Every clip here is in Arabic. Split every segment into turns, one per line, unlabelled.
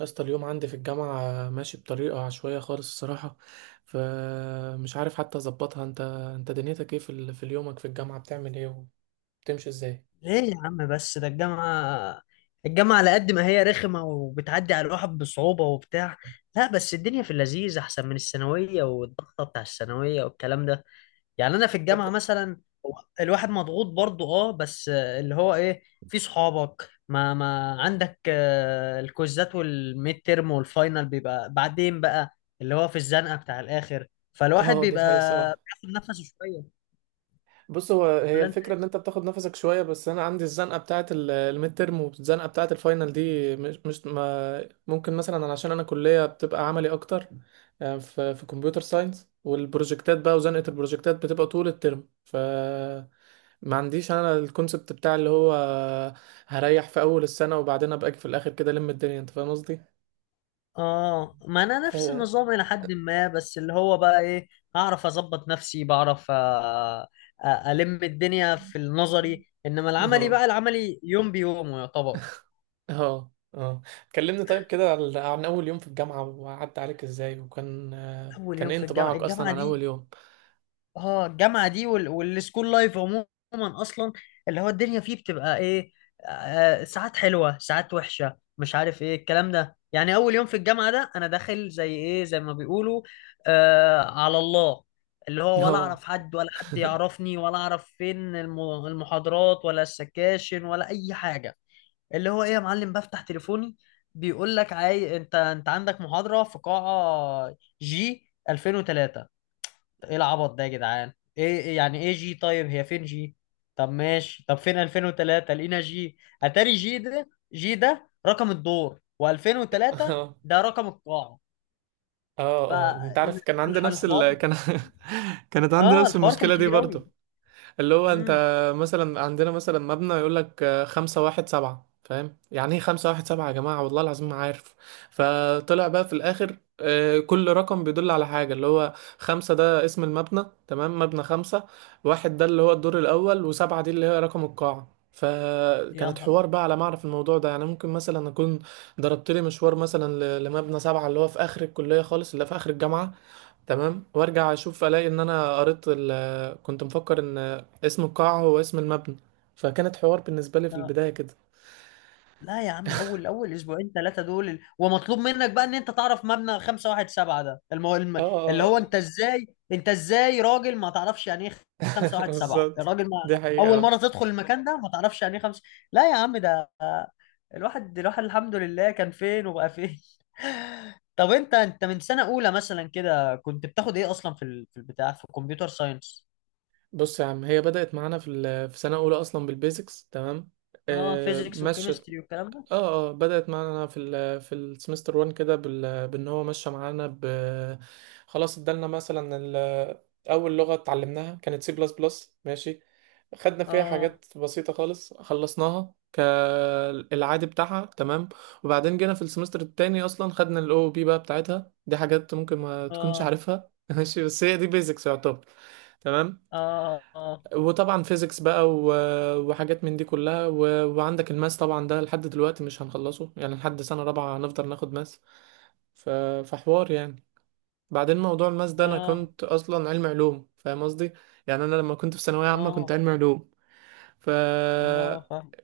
يا اسطى، اليوم عندي في الجامعة ماشي بطريقة عشوائية خالص الصراحة، فمش عارف حتى أظبطها. أنت دنيتك إيه في يومك في الجامعة، بتعمل إيه وبتمشي إزاي؟
ليه يا عم؟ بس ده الجامعة. الجامعة على قد ما هي رخمة وبتعدي على الواحد بصعوبة وبتاع. لا، بس الدنيا في اللذيذ أحسن من الثانوية والضغطة بتاع الثانوية والكلام ده. يعني أنا في الجامعة
أد...
مثلا هو الواحد مضغوط برضه بس اللي هو إيه، في صحابك ما عندك، الكوزات والميد تيرم والفاينل بيبقى بعدين بقى، اللي هو في الزنقة بتاع الآخر، فالواحد
أه، دي
بيبقى
حقيقة الصراحة.
بياخد نفسه شوية.
بص، هي
ولا.
الفكرة ان انت بتاخد نفسك شوية، بس انا عندي الزنقة بتاعة الميد ترم والزنقة بتاعة الفاينل دي مش مش ما ممكن. مثلا أنا عشان انا كلية بتبقى عملي اكتر، في كمبيوتر ساينس، والبروجكتات بقى وزنقة البروجكتات بتبقى طول الترم، ف ما عنديش انا الكونسبت بتاع اللي هو هريح في اول السنة وبعدين ابقى اجي في الاخر كده الم الدنيا، انت فاهم قصدي؟
اه، ما انا
ف
نفس النظام الى حد ما، بس اللي هو بقى ايه، اعرف اظبط نفسي، بعرف. الم الدنيا في النظري، انما العملي
اه،
بقى، العملي يوم بيوم يعتبر.
اه، اه. كلمني طيب كده عن اول يوم في الجامعة وعدى عليك ازاي، وكان آه،
اول
كان
يوم
ايه
في الجامعه
انطباعك اصلا
الجامعه
عن اول
دي.
يوم؟
اه، الجامعه دي والسكول لايف عموما، اصلا اللي هو الدنيا فيه بتبقى ايه. ساعات حلوه ساعات وحشه، مش عارف ايه الكلام ده. يعني اول يوم في الجامعه ده، انا داخل زي ايه، زي ما بيقولوا آه على الله، اللي هو ولا
اه.
اعرف حد ولا حد يعرفني ولا اعرف فين المحاضرات ولا السكاشن ولا اي حاجه. اللي هو ايه يا معلم، بفتح تليفوني بيقول لك انت عندك محاضره في قاعه جي 2003. ايه العبط ده يا جدعان؟ ايه يعني ايه جي؟ طيب هي فين جي؟ طب ماشي، طب فين 2003؟ لقينا جي، اتاري جي ده، جي ده رقم الدور و2003
اه،
ده رقم القاعة.
اه، اه، انت عارف كان عندي نفس ال...
فالحوار
كان كانت عندي
اه،
نفس
الحوار كان
المشكلة دي
كبير قوي.
برضو، اللي هو انت،
امم
مثلا عندنا مثلا مبنى يقول لك خمسة واحد سبعة، فاهم يعني ايه خمسة واحد سبعة؟ يا جماعة والله العظيم ما عارف. فطلع بقى في الآخر كل رقم بيدل على حاجة، اللي هو خمسة ده اسم المبنى، تمام، مبنى خمسة، واحد ده اللي هو الدور الأول، وسبعة دي اللي هي رقم القاعة.
يا
فكانت
نهار
حوار
أبيض.
بقى على ما اعرف الموضوع ده، يعني ممكن مثلا اكون ضربت لي مشوار مثلا لمبنى سبعة اللي هو في اخر الكلية خالص، اللي في اخر الجامعة، تمام، وارجع اشوف الاقي ان انا قريت كنت مفكر ان اسم القاعة هو اسم المبنى. فكانت حوار بالنسبة لي في البداية كده.
لا يا عم، اول اسبوعين ثلاثه دول، ومطلوب منك بقى ان انت تعرف مبنى 517 ده،
اه،
اللي هو
آه،
انت ازاي. انت ازاي راجل ما تعرفش يعني ايه
آه،
517؟
بالظبط.
الراجل ما
دي حقيقة
اول
آه.
مره تدخل المكان ده ما تعرفش يعني ايه خمس. لا يا عم، ده الواحد الواحد الحمد لله كان فين وبقى فين. طب انت من سنه اولى مثلا كده كنت بتاخد ايه اصلا في البتاع، في الكمبيوتر ساينس؟
بص يا عم، هي بدأت معانا في في سنة أولى أصلا بالبيزكس، تمام،
اه، فيزيكس
مشت.
وكيمستري والكلام ده.
اه اه، بدأت معانا في في السمستر 1 كده بان هو ماشيه معانا خلاص. ادالنا مثلا اول لغه اتعلمناها كانت سي بلس بلس، ماشي، خدنا فيها
اه،
حاجات بسيطه خالص خلصناها كالعادي بتاعها، تمام. وبعدين جينا في السمستر التاني اصلا خدنا الاو بي بقى بتاعتها، دي حاجات ممكن ما تكونش
اه،
عارفها. ماشي، بس هي دي بيزكس يعتبر، تمام.
اه، اه،
وطبعا فيزيكس بقى وحاجات من دي كلها، وعندك الماس طبعا، ده لحد دلوقتي مش هنخلصه، يعني لحد سنة رابعة هنفضل ناخد ماس. ف- فحوار يعني. بعدين موضوع الماس ده، انا
اه،
كنت اصلا علم علوم، فاهم قصدي؟ يعني انا لما كنت في ثانوية عامة كنت
اه،
علم علوم. ف
اه، فاهم.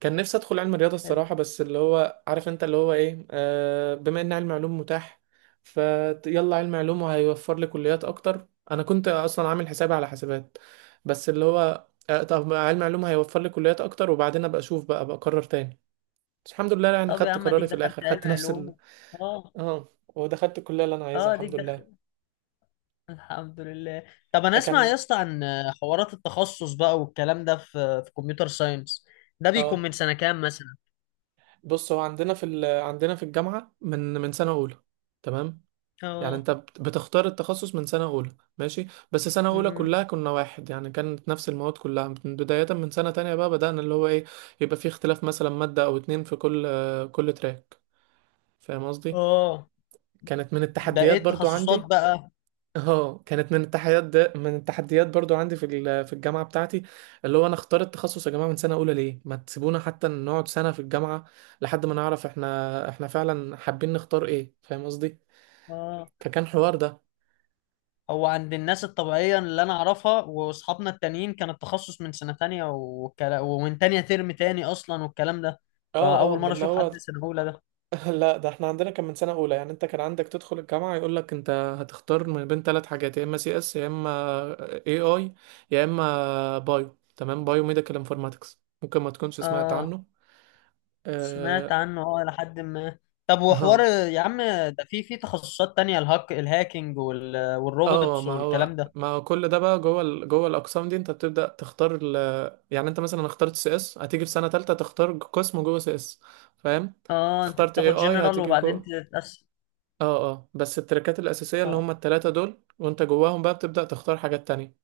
كان نفسي ادخل علم الرياضه
حلو.
الصراحه، بس اللي هو، عارف انت، اللي هو ايه، آه، بما ان علم علوم متاح، فيلا علم علوم وهيوفر لي كليات اكتر. انا كنت اصلا عامل حسابي على حسابات، بس اللي هو آه، طب ما علم علوم هيوفر لي كليات اكتر، وبعدين ابقى اشوف بقى ابقى اقرر تاني. بس الحمد لله يعني
طب يا
خدت
عم، اديك
قراري في
دخلت
الاخر، خدت
علم علوم. اه،
اه، ودخلت الكليه اللي انا عايزها،
اه، اديك
الحمد
دخل،
لله.
الحمد لله. طب
آه،
انا اسمع
كان
يا اسطى عن حوارات التخصص بقى والكلام ده، في كمبيوتر ساينس، ده بيكون
اه،
من سنة كام مثلا؟
بص هو عندنا في عندنا في الجامعه من سنه اولى، تمام. يعني
اه،
انت بتختار التخصص من سنة أولى ماشي، بس سنة أولى
امم،
كلها كنا واحد، يعني كانت نفس المواد كلها، بداية من سنة تانية بقى بدأنا اللي هو ايه يبقى في اختلاف، مثلا مادة أو اتنين في كل كل تراك، فاهم قصدي.
اه،
كانت من
ده ايه
التحديات برضو
التخصصات
عندي.
بقى؟
اه، كانت من التحديات، ده من التحديات برضو عندي في في الجامعة بتاعتي، اللي هو انا اختار التخصص يا جماعة من سنة أولى، ليه ما تسيبونا حتى نقعد سنة في الجامعة لحد ما نعرف احنا فعلا حابين نختار ايه، فاهم قصدي؟
اه،
فكان حوار ده.
هو عند الناس الطبيعية اللي انا اعرفها واصحابنا التانيين كان التخصص من سنة تانية، ومن تانية ترم تاني اصلا والكلام ده،
اه اه،
فاول
من
مرة
اللي
اشوف
هو
حد سنة اولى ده.
لا، ده احنا عندنا كان من سنة أولى، يعني أنت كان عندك تدخل الجامعة يقول لك أنت هتختار من بين ثلاث حاجات، يا إما سي إس يا إما اي آي يا إما بايو، تمام، بايو ميديكال انفورماتكس، ممكن ما تكونش سمعت
اه،
عنه.
سمعت
اه.
عنه، اه، لحد ما. طب وحوار
اه،
يا عم، ده في تخصصات تانية، الهاكينج والروبوتس
ما هو
والكلام ده؟
ما هو كل ده بقى جوه جوه الأقسام دي، أنت بتبدأ تختار يعني أنت مثلا اخترت سي إس، هتيجي في سنة تالتة تختار قسم جوه سي إس، فاهم،
اه، انت
اخترت اي
بتاخد
آي
جنرال
هتيجي
وبعدين
جوه.
تتقسم.
اه اه، بس التراكات الأساسية اللي
اه،
هما التلاتة دول، وانت جواهم بقى بتبدأ تختار حاجات تانية.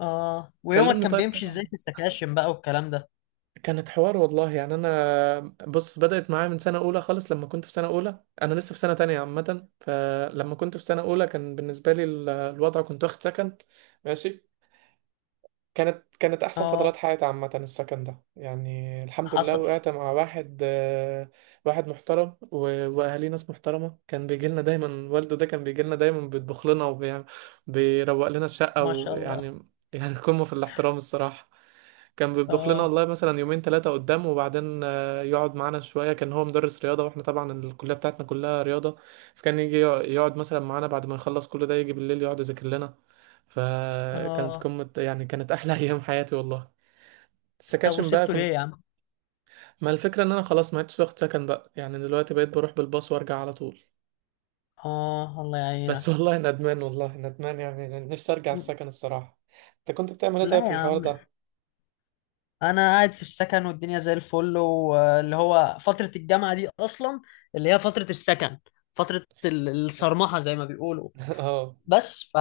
اه، ويومك
كلمني
كان
طيب
بيمشي
كده
ازاي
عن.
في السكاشن بقى والكلام ده؟
كانت حوار والله يعني انا، بص، بدأت معايا من سنة أولى خالص، لما كنت في سنة أولى انا لسه في سنة تانية عامة، فلما كنت في سنة أولى كان بالنسبة لي الوضع كنت واخد سكن، ماشي. كانت احسن
اه،
فترات حياتي عامه، السكن ده يعني الحمد لله،
حصل.
وقعت مع واحد، واحد محترم واهاليه ناس محترمه، كان بيجي لنا دايما والده، ده كان بيجي لنا دايما بيطبخ لنا وبيروق لنا الشقه
ما شاء الله.
ويعني، يعني قمه في الاحترام الصراحه. كان بيطبخ لنا
اه،
والله مثلا يومين ثلاثه قدام، وبعدين يقعد معانا شويه، كان هو مدرس رياضه واحنا طبعا الكليه بتاعتنا كلها رياضه، فكان يجي يقعد مثلا معانا بعد ما يخلص كل ده، يجي بالليل يقعد يذاكر لنا. فكانت
اه.
قمة، يعني كانت أحلى أيام حياتي والله.
طب
السكاشن بقى
وسبته
كنت،
ليه يا عم؟
ما الفكرة إن أنا خلاص ما عدتش واخد سكن بقى، يعني دلوقتي بقيت بروح بالباص وأرجع على طول،
اه، الله
بس.
يعينك.
والله ندمان، والله ندمان، يعني نفسي أرجع السكن الصراحة. أنت كنت بتعمل إيه طيب
لا
في
يا
الحوار
عم،
ده؟
انا قاعد في السكن والدنيا زي الفل، واللي هو فترة الجامعة دي اصلا، اللي هي فترة السكن، فترة الصرمحة زي ما بيقولوا.
اه،
بس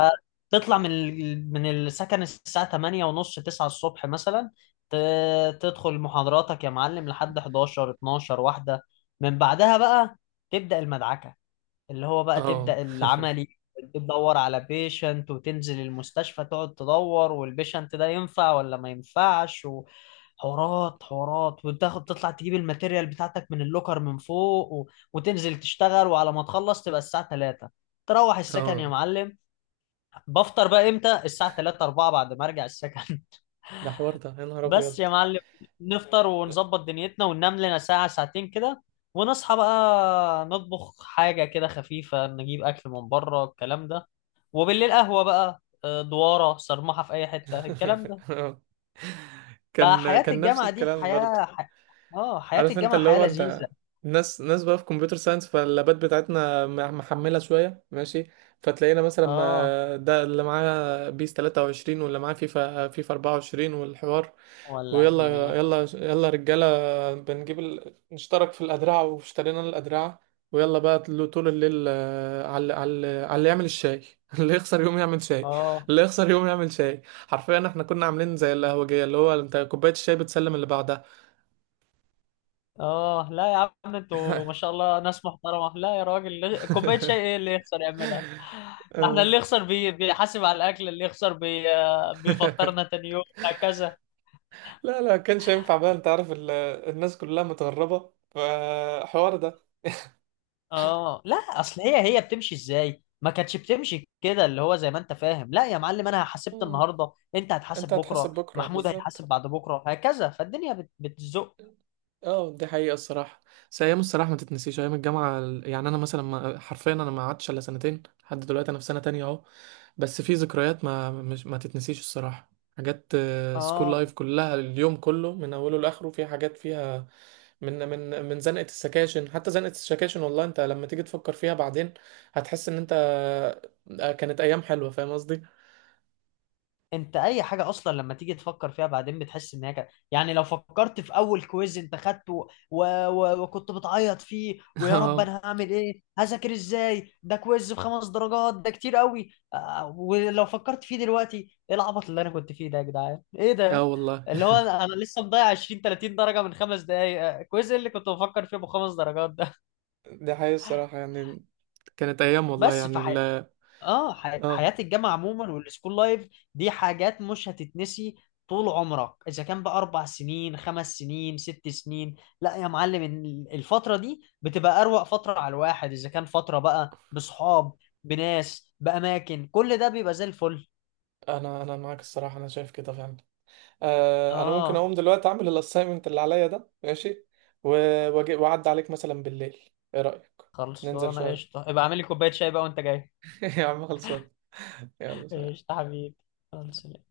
فتطلع من من السكن الساعة 8 ونص 9 الصبح مثلا، تدخل محاضراتك يا معلم لحد 11 12 واحدة. من بعدها بقى تبدأ المدعكة، اللي هو بقى
اه،
تبدأ العملي، تدور على بيشنت وتنزل المستشفى تقعد تدور، والبيشنت ده ينفع ولا ما ينفعش، وحوارات حوارات، وتاخد تطلع تجيب الماتيريال بتاعتك من اللوكر من فوق وتنزل تشتغل، وعلى ما تخلص تبقى الساعة 3، تروح السكن يا
اه،
معلم. بفطر بقى امتى؟ الساعة 3، 4 بعد ما ارجع السكن.
ده حوار ده يا نهار
بس
أبيض.
يا معلم، نفطر ونظبط دنيتنا وننام لنا ساعة ساعتين كده، ونصحى بقى نطبخ حاجة كده خفيفة، نجيب أكل من بره الكلام ده، وبالليل قهوة بقى، دوارة صرمحة في أي حتة الكلام ده.
آه. كان
فحياة
كان نفس
الجامعة دي
الكلام برضه.
حياة اه، حياة
عارف انت
الجامعة
اللي
حياة
هو
لذيذة.
انت، ناس بقى في كمبيوتر ساينس، فاللابات بتاعتنا محملة شوية ماشي، فتلاقينا مثلا،
اه،
ده اللي معاه بيس 23 واللي معاه فيفا 24 والحوار،
ولع
ويلا
الدنيا.
يلا يلا رجالة، بنجيب نشترك في الأدرعة، واشترينا الأدرعة، ويلا بقى طول الليل، على اللي يعمل الشاي. اللي يخسر يوم يعمل شاي،
اه،
اللي يخسر يوم يعمل شاي. حرفيا احنا كنا عاملين زي القهوجية، اللي هو انت كوباية الشاي بتسلم اللي بعدها.
اه. لا يا عم، انتوا ما شاء الله ناس محترمة. لا يا راجل، كوباية شاي ايه اللي يخسر يعملها؟ ده احنا
اه.
اللي يخسر بيحاسب على الاكل، اللي يخسر بيفطرنا تاني يوم هكذا.
لا لا، كانش ينفع بقى، انت عارف الناس كلها متغربة، فحوار ده.
اه، لا، اصل هي بتمشي ازاي، ما كانتش بتمشي كده اللي هو زي ما انت فاهم، لا يا معلم، انا حاسبت
مم.
النهارده، انت
انت
هتحاسب
هتحاسب
بكره،
بكرة،
محمود
بالظبط،
هيحاسب بعد بكره هكذا، فالدنيا بتزق.
اه دي حقيقة الصراحة. بس أيام، الصراحة ما تتنسيش أيام الجامعة يعني. أنا مثلا، ما حرفيا أنا ما قعدتش إلا سنتين لحد دلوقتي، أنا في سنة تانية أهو، بس في ذكريات ما تتنسيش الصراحة، حاجات سكول
اه،
لايف كلها، اليوم كله من أوله لآخره في حاجات فيها، من زنقة السكاشن حتى زنقة السكاشن، والله أنت لما تيجي تفكر فيها بعدين هتحس إن أنت، كانت أيام حلوة، فاهم قصدي؟
انت اي حاجه اصلا لما تيجي تفكر فيها بعدين بتحس ان هي كده، يعني لو فكرت في اول كويز انت خدته وكنت بتعيط فيه، ويا رب
اه،
انا هعمل ايه، هذاكر ازاي، ده كويز بخمس درجات ده كتير قوي، ولو فكرت فيه دلوقتي، ايه العبط اللي انا كنت فيه ده يا جدعان، ايه
اه
ده؟
والله.
اللي هو انا لسه مضيع 20 30 درجه من خمس دقايق، كويز إيه اللي كنت بفكر فيه بخمس درجات ده؟
دي حقيقة الصراحة يعني، كانت أيام والله
بس
يعني.
اه،
لا،
حياة الجامعة عموما والسكول لايف دي حاجات مش هتتنسي طول عمرك، اذا كان بقى اربع سنين خمس سنين ست سنين. لا يا معلم، الفترة دي بتبقى اروق فترة على الواحد، اذا كان فترة بقى بصحاب بناس باماكن، كل ده بيبقى زي الفل.
انا معاك الصراحه، انا شايف كده فعلا، آه. انا ممكن
اه،
اقوم دلوقتي اعمل الاساينمنت اللي عليا ده ماشي، واجي واعدي عليك مثلا بالليل، ايه رايك؟ ننزل
خلصانة
شويه.
قشطة، ابقى اعمل لي كوباية شاي بقى وانت جاي.
يا عم خلصان. يلا سلام.
قشطة حبيبي، خلص.